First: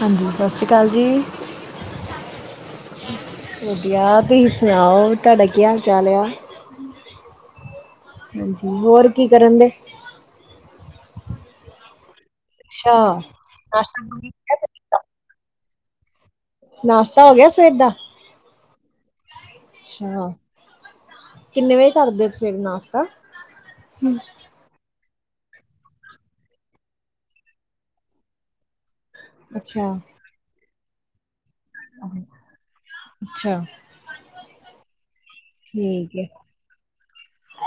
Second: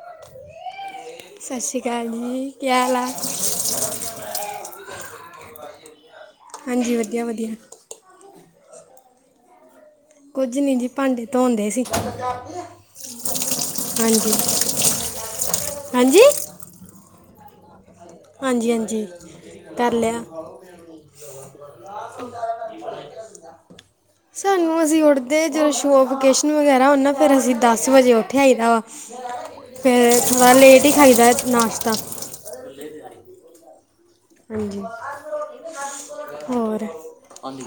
ਹਾਂਜੀ ਸਤਿ ਸ਼੍ਰੀ ਅਕਾਲ ਜੀ ਸਤਿ ਸ੍ਰੀ ਅਕਾਲ ਜੀ। ਕੀ ਹਾਲ ਆ? ਵਧੀਆ। ਤੁਸੀਂ ਸੁਣਾਓ, ਤੁਹਾਡਾ ਕੀ ਹਾਲ ਚਾਲ ਆ? ਹਾਂਜੀ, ਵਧੀਆ- ਵਧੀਆ। ਹੋਰ, ਕੀ ਕਰਨ ਰਹੇ? ਕੁੱਝ ਨਹੀਂ ਜੀ, ਭਾਂਡੇ ਧੋਂਦੇ ਰਹੇ ਸੀ। ਅੱਛਾ। ਹਾਂਜੀ ਹੋ ਗਿਆ ਹਾਂਜੀ। ਨਾਸ਼ਤਾ ਹੋ ਗਿਆ, ਸਵੇਰ ਦਾ। ਹਾਂਜੀ- ਹਾਂਜੀ। ਕਰ ਲਿਆ ਅੱਛਾ। ਕਿੰਨੇ ਵਜੇ ਕਰਦੇ ਹੋ, ਸਵੇਰੇ ਨਾਸ਼ਤਾ। ਸਾਨੂੰ ਅਸੀਂ ਉੱਡਦੇ, ਜਦੋਂ ਸ਼ੋਅਪ ਵੋਕੇਸ਼ਨ ਵਗੈਰਾ ਹੁੰਦਾ, ਫਿਰ ਅਸੀਂ ਦਸ ਵਜੇ ਉੱਥੇ ਆਈਦਾ ਵਾ। ਅੱਛਾ ਫੇਰ ਨਾ, ਲੇਟ ਹੀ ਖਾਈਦਾ ਨਾਸ਼ਤਾ। ਅੱਛਾ। ਹਾਂਜੀ ਠੀਕ ਹੈ। ਹੋਰ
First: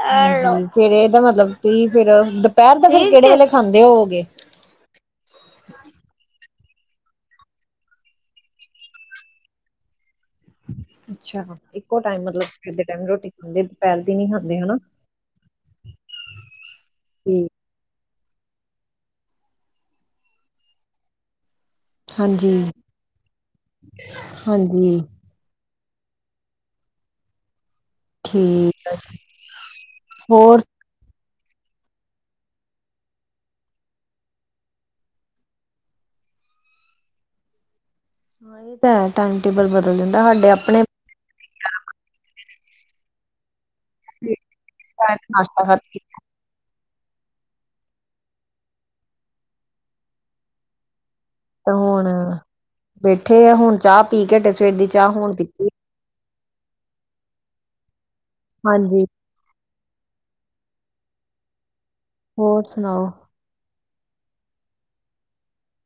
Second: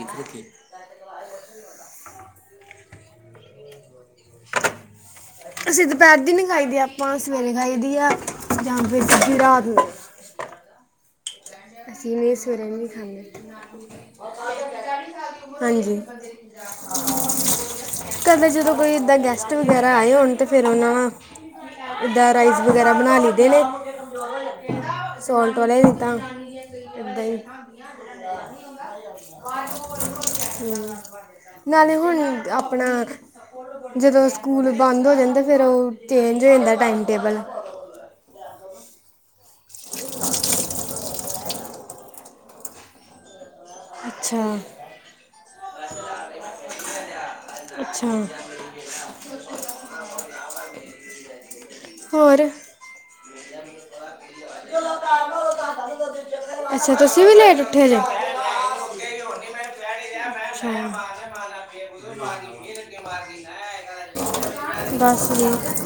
ਹੈਲੋ। ਫੇਰ ਇਹਦਾ ਮਤਲਬ, ਤੁਸੀਂ ਫੇਰ ਦੁਪਹਿਰ ਦਾ, ਫਿਰ ਕਿਹੜੇ ਵੇਲੇ ਖਾਂਦੇ ਹੋਵਗੇ? [inaudible] ਅਸੀਂ ਦੁਪਹਿਰ ਦੀ ਨੀ ਖਾਈ ਦੀ ਆ, ਆਪਾਂ ਸਵੇਰੇ ਖਾਈ ਦੀ ਆ, ਜਾਂ ਫਿਰ ਸਿਧੀ ਰਾਤ ਨੂੰ। ਅੱਛਾ। ਇੱਕੋ ਅਸੀਂ ਟਾਈਮ, ਨਹੀਂ ਮਤਲਬ ਸਵੇਰੇ ਸਵੇਰ ਦੇ ਨਹੀਂ ਟਾਈਮ ਰੋਟੀ ਖਾਂਦੇ। ਦੁਪਹਿਰ ਦੀ ਨਹੀਂ ਖਾਂਦੇ ਹਨਾ। ਹਾਂਜੀ। ਠੀਕ, ਕਦੇ ਜਦੋਂ ਕੋਈ ਇੱਦਾਂ, ਗੈਸ਼ਟ ਵਗੈਰਾ ਆਏ ਹੋਣ, ਤਾਂ ਫਿਰ ਉਨ੍ਹਾਂ। ਉਹਦਾਂ ਹਾਂਜੀ ਰਾਈਸ ਵਗੈਰਾ ਬਣਾ ਲਈੈਂਦੇ ਨੇ, ਹਾਂਜੀ ਸੌਂਲਟ ਵਾਲਿਆਂ ਜਾਂਦਾ। ਇੱਦਾ ਹੀ। ਠੀਕ ਹੈ ਜੀ। ਹੋਰ? ਹਮ। ਨਾਲੇ ਹੁਣ, ਆਪਣਾਂ। ਜਦੋਂ ਸਕੂਲ ਬੰਦ ਹੋ ਜਾਂਦੇਆ, ਤੇ ਫਿਰ ਉਹ ਚੇਂਜ ਹੋ ਜਾਂਦਾ ਹੈ, ਟਾਈਮ ਟੇਬਲ। ਇਹ ਤਾਂ ਹੈਂ, ਟਾਈਮ ਟੇਬਲ ਬਦਲ ਦਿੰਦਾ ਹੈ, ਸਾਡੇ ਆਪਣੇ ਸ਼ਾਇਦ ਨਾਸ਼ਤਾ ਖਾ ਕੇ ਅੱਛਾ। [unintelligible] ਤੇ ਹੁਣ ਹੋਰ ਬੈਠੇ ਆ, ਹੁਣ ਚਾਹ ਪੀ ਕੇ ਹਟੇ, ਸਵੇਰ ਦੀ ਚਾਹ ਹੁਣ ਪੀਤੀ। ਅੱਛਾ, ਤੂਸੀ ਵੀ ਲੇਟ ਉਠੇ ਹੋ? ਹਾਂਜੀ। [unintelligible] ਹੋਰ ਸੁਣਾਓ ਹਮ, [unintelligible]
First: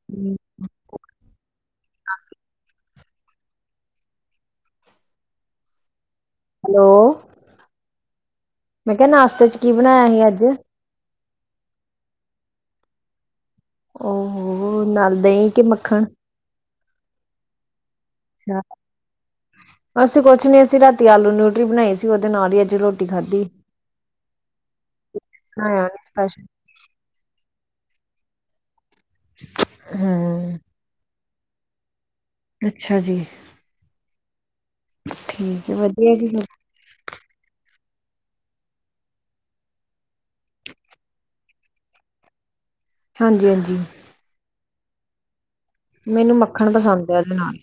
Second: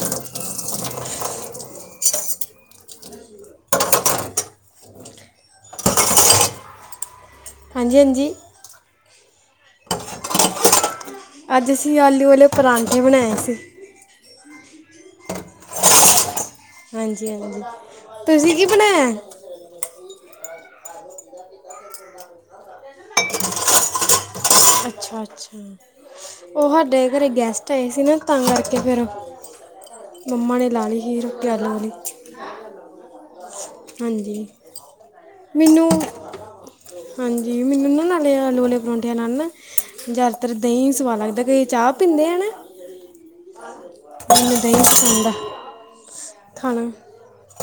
[inaudible] [unintelligible] ਹੈਲੋ। ਹਾਂਜੀ, ਹਾਂਜੀ। ਮੈਂ ਕੇਆ ਨਾਸ਼ਤੇ ਚ, ਕੀ ਬਣਾਏਆ ਸੀ ਆਜ? ਆਜ, ਅਸੀ ਆਲੂ ਵਾਲੇ ਪਰਾਂਠੇ ਬਣਾਏ ਸੀ। ਓ ਹੋ ਨਾਲ ਦਹੀਂ ਕੇ ਮੱਖਣ? ਹਾਂਜੀ, ਹਾਂਜੀ ਤੂਸੀ ਕੀ ਬਣਾਏਆ? ਅਸੀ ਕੁੱਛ ਨੀ, ਅਸੀ ਰਾਤੀ, ਆਲੂ ਨਿਊਟਰੀ ਬਨਾਈ ਸੀ, ਓਦੇ ਨਾਲ ਈ ਰੋਟੀ ਖਾਧੀ, ਕੂਛ ਅੱਛਾ ਅੱਛਾ ਬਨਾਏਆ ਨੀ ਸਪੈਮ਼ਲ। ਉਹ ਸਾਡੇ ਘਰੇ ਗੈਸਟ ਆਏ ਸੀ ਨਾ ਤਾ ਕਾਰਕੇ ਫੇਰ, ਹਮ ਮੰਮਾ ਨੇ ਲਾ ਲੀ ਸੀ ਰੋਟੀ ਆਲੂ ਵਾਲੀ। ਅੱਛਾ ਜੀ। ਹਾਂਜੀ, ਠੀਕ ਹੈ ਮੀਨੂੰ ਵਧੀਆ ਜੀ ਹਾਂਜੀ, ਮੀਨੂੰ ਨਾ ਨਾਲੇ ਆਲੂ ਵਾਲੇ ਪਰੌਂਠੇਂਆ ਨਾਲ ਨਾ ਜਾਦਾਤਰ ਦਹੀਂ ਸਵਾਦ ਲਾਗਦਾ, ਕਈਂ ਚਾਹ ਪੀਂਦੇ ਐ ਨਾ ਹਾਂਜੀ ਹਾਂਜੀ ਮੈਨੂੰ ਦਹੀਂ ਪਸੰਦ ਆ। ਮੈਨੂੰ ਮੱਖਣ ਖਾਣਾ ਪਸੰਦ ਐ ਐਦੇ ਨਾਲ।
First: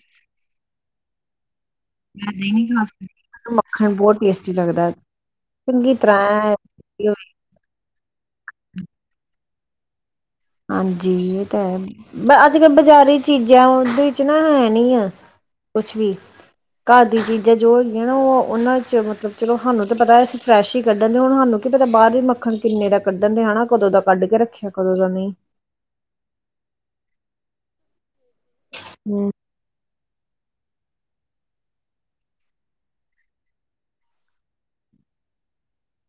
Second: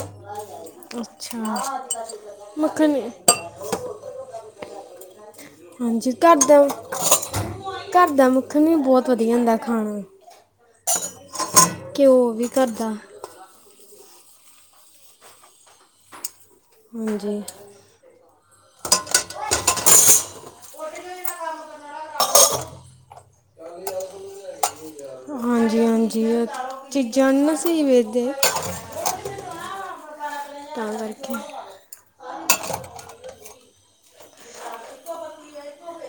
ਅੱਛਾ, ਮੈਂ ਦਹੀਂ ਨਹੀਂ ਖਾ ਮੱਖਣ ਸਕਦੀ। ਮੱਖਣ ਬੋਤ ਟੇਸਟੀ ਲੱਗਦੈ, ਚੰਗੀ ਤਰਾਂ ਐਂ ਘਾਰ ਦਾ ਮੱਖਣ ਵੀ ਬੋਤ ਵਦੀਆ ਹੁੰਦਾ ਖਾਣ ਨੂੰ। ਹਾਂਜੀ, ਏ ਤਾਂ ਹੈ, ਬ ਵੀ ਆਜ ਘਰ ਕਾਲ ਦਾ ਬਜਾਰੀ ਚੀਜੈਂ ਓਂਦੇ ਵਿਚ ਨਾ ਹੈ ਨੀ ਐ, ਕੁਛ ਵੀ। ਘਾਰ ਦੀ ਹਾਂਜੀ ਚੀਜ਼ਾਂ ਜੋ ਹੈਗੀਆਂ ਨਾ, ਓ ਓਹਨਾਂ 'ਚ ਮਤਲਬ ਚਲੋ ਸਾਨੂੰ ਤੇ ਪਤਾ ਐ ਫਰੈਸ਼ ਹੀ ਕੱਡਨ ਦੇ, ਹੁਣ ਸਾਨੂੰ ਕੀ ਪਤਾ ਬਾਹਰ ਵੀ ਮੱਖਣ ਕਿੰਨੇ ਦਾ ਕੱਡਣ ਦੇ ਹਨਾ, ਕਦੋਂ ਦਾ ਕਾੱਡ ਕੇ ਰੱਖੇਆ, ਕਦੋਂ ਦਾ ਨਹੀਂ? ਹਾਂਜੀ, ਹਾਂਜੀ ਚੀਜ਼ਾਂ ਨੀ ਨਾ ਸਈ ਵੇਂਚਦੇ ਹੂੰ। [unintelligible] ਤਾਂ ਕਰਕੇ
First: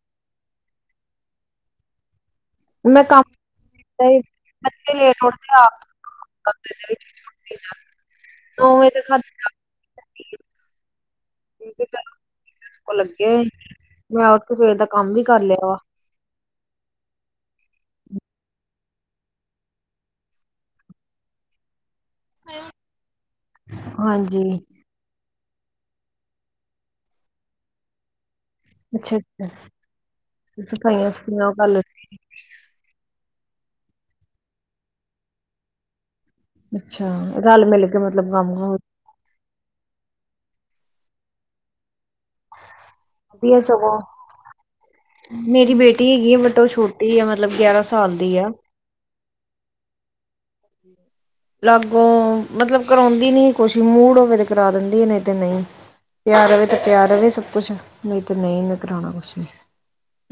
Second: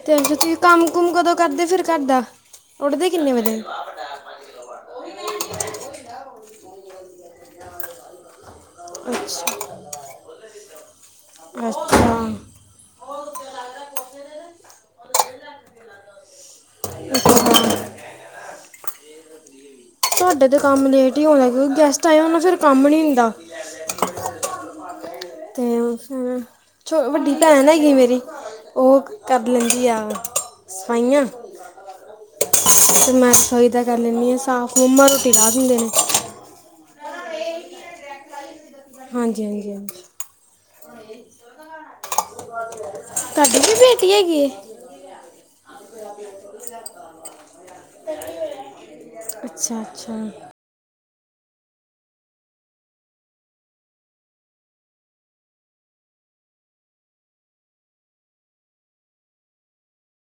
ਤੇ ਹੋਨ ਤੂਸੀ ਕਾੰਮ ਕੁਮ ਕਦੋਂ ਕਰਦੇ ਫਿਰ ਘਾਰਦਾ, ਮੈਂ ਉਠਦੇ ਕੰਮ ਕਿੰਨੇ ਵਜੇ? [unintelligible] [unintelligible] ਨੋਂ ਵਜੇ ਤੱਕ ਅੱਛਾ ਖਾਧੀ ਅੱਛਾ। ਓ ਲੱਗੇ ਹੋਏ, ਮੈਂ ਓਠ ਕੇ ਸਵੇਰ ਦਾ ਕਾੰਮ ਵੀ ਕਾਰ ਲੇਆ ਵਾ। [unintelligible] ਤੂਆਡੇ ਤੇ ਕਾੰਮ ਲੇਟ ਹੀ ਹੋਏਆ, ਕਿਉਂਕਿ ਗੈਸਟ ਆਏ ਹੋਨ ਫੇਰ ਕਾੰਮ ਨੀ ਹੁੰਦਾ। ਹਾਂਜੀ ਤੇ ਵੱਡੀ ਭੈਣ ਹੈਗੀ ਮੇਰੀ ਓ ਅੱਛਾ ਕਾਰ ਅੱਛਾ ਲੈਂਦੀ ਆ ਸਫਾਈਆਂ ਸਫੂਈਆਂ ਕਰ ਲ ਤੇ ਮੈਂ ਰਸੋਈ ਦਾ ਕਾਰ ਲੈਂਨੀ ਆਂ ਸਾਫ਼, ਮੰਮਾ ਰੋਟੀ ਲਾਹ ਦੇਂਦੇ ਨੇ। ਅੱਛਾ, ਰਾਲ ਮਿਲ ਕੇ ਮਤਲਬ ਕਾੰਮ ਹੋ ਹਾਂਜੀ, ਹਾਂਜੀ, ਹਾਂਜੀ। ਤੂਆਡੀ ਵਧੀਆ ਵੀ ਸਗੋਂ ਬੇਟੀ ਹੈਗੀ ਏ? ਮੇਰੀ ਬੇਟੀ ਹੈਗੀ ਆ ਬਟ ਓ ਛੋਟੀ ਆ, ਮਤਲਬ ਗੇਆਰਾਂ ਸਾਲ ਦੀ ਆ। ਅੱਛਾ, ਅੱਛਾ। ਲਾਗੋਂ ਮਤਲਬ ਕਰੌਂਦੀ ਨੀ ਕੁਛ, ਮੂਡ ਹੋਵੇ ਤੇ ਕਰਾ ਦੇਂਦੀ, ਨਈ ਤੇ ਨਈ। ਪੇਆਰ ਰਵੇ ਤੇ ਪੇਆਰ ਰਵੇ ਸਬ ਕੁਛ, ਨਈ ਤੇ ਨਈ, ਉਨੇ ਕਰਾਣਾ ਕੁੱਛ ਵੀ।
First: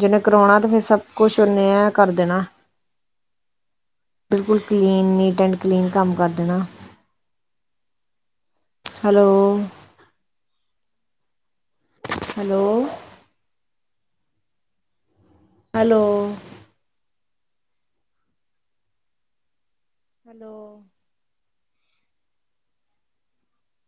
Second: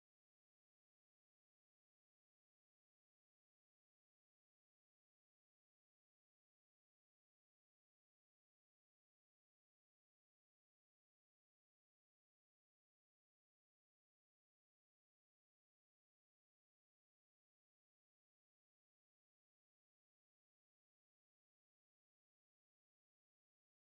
ਜਿਨੇ ਕਰਾਉਣਾ, ਤੇ ਫਿਰ ਸਭ ਕੁਛ ਓਨੇ ਐ ਕਰ ਦੇਣਾ। ਬਿਲਕਲ ਕਲੀਨ ਨੀਟ ਐਂਡ ਕਲੀਨ ਕੰਮ ਕਰ ਦੇਣਾ। Hello hello hello hello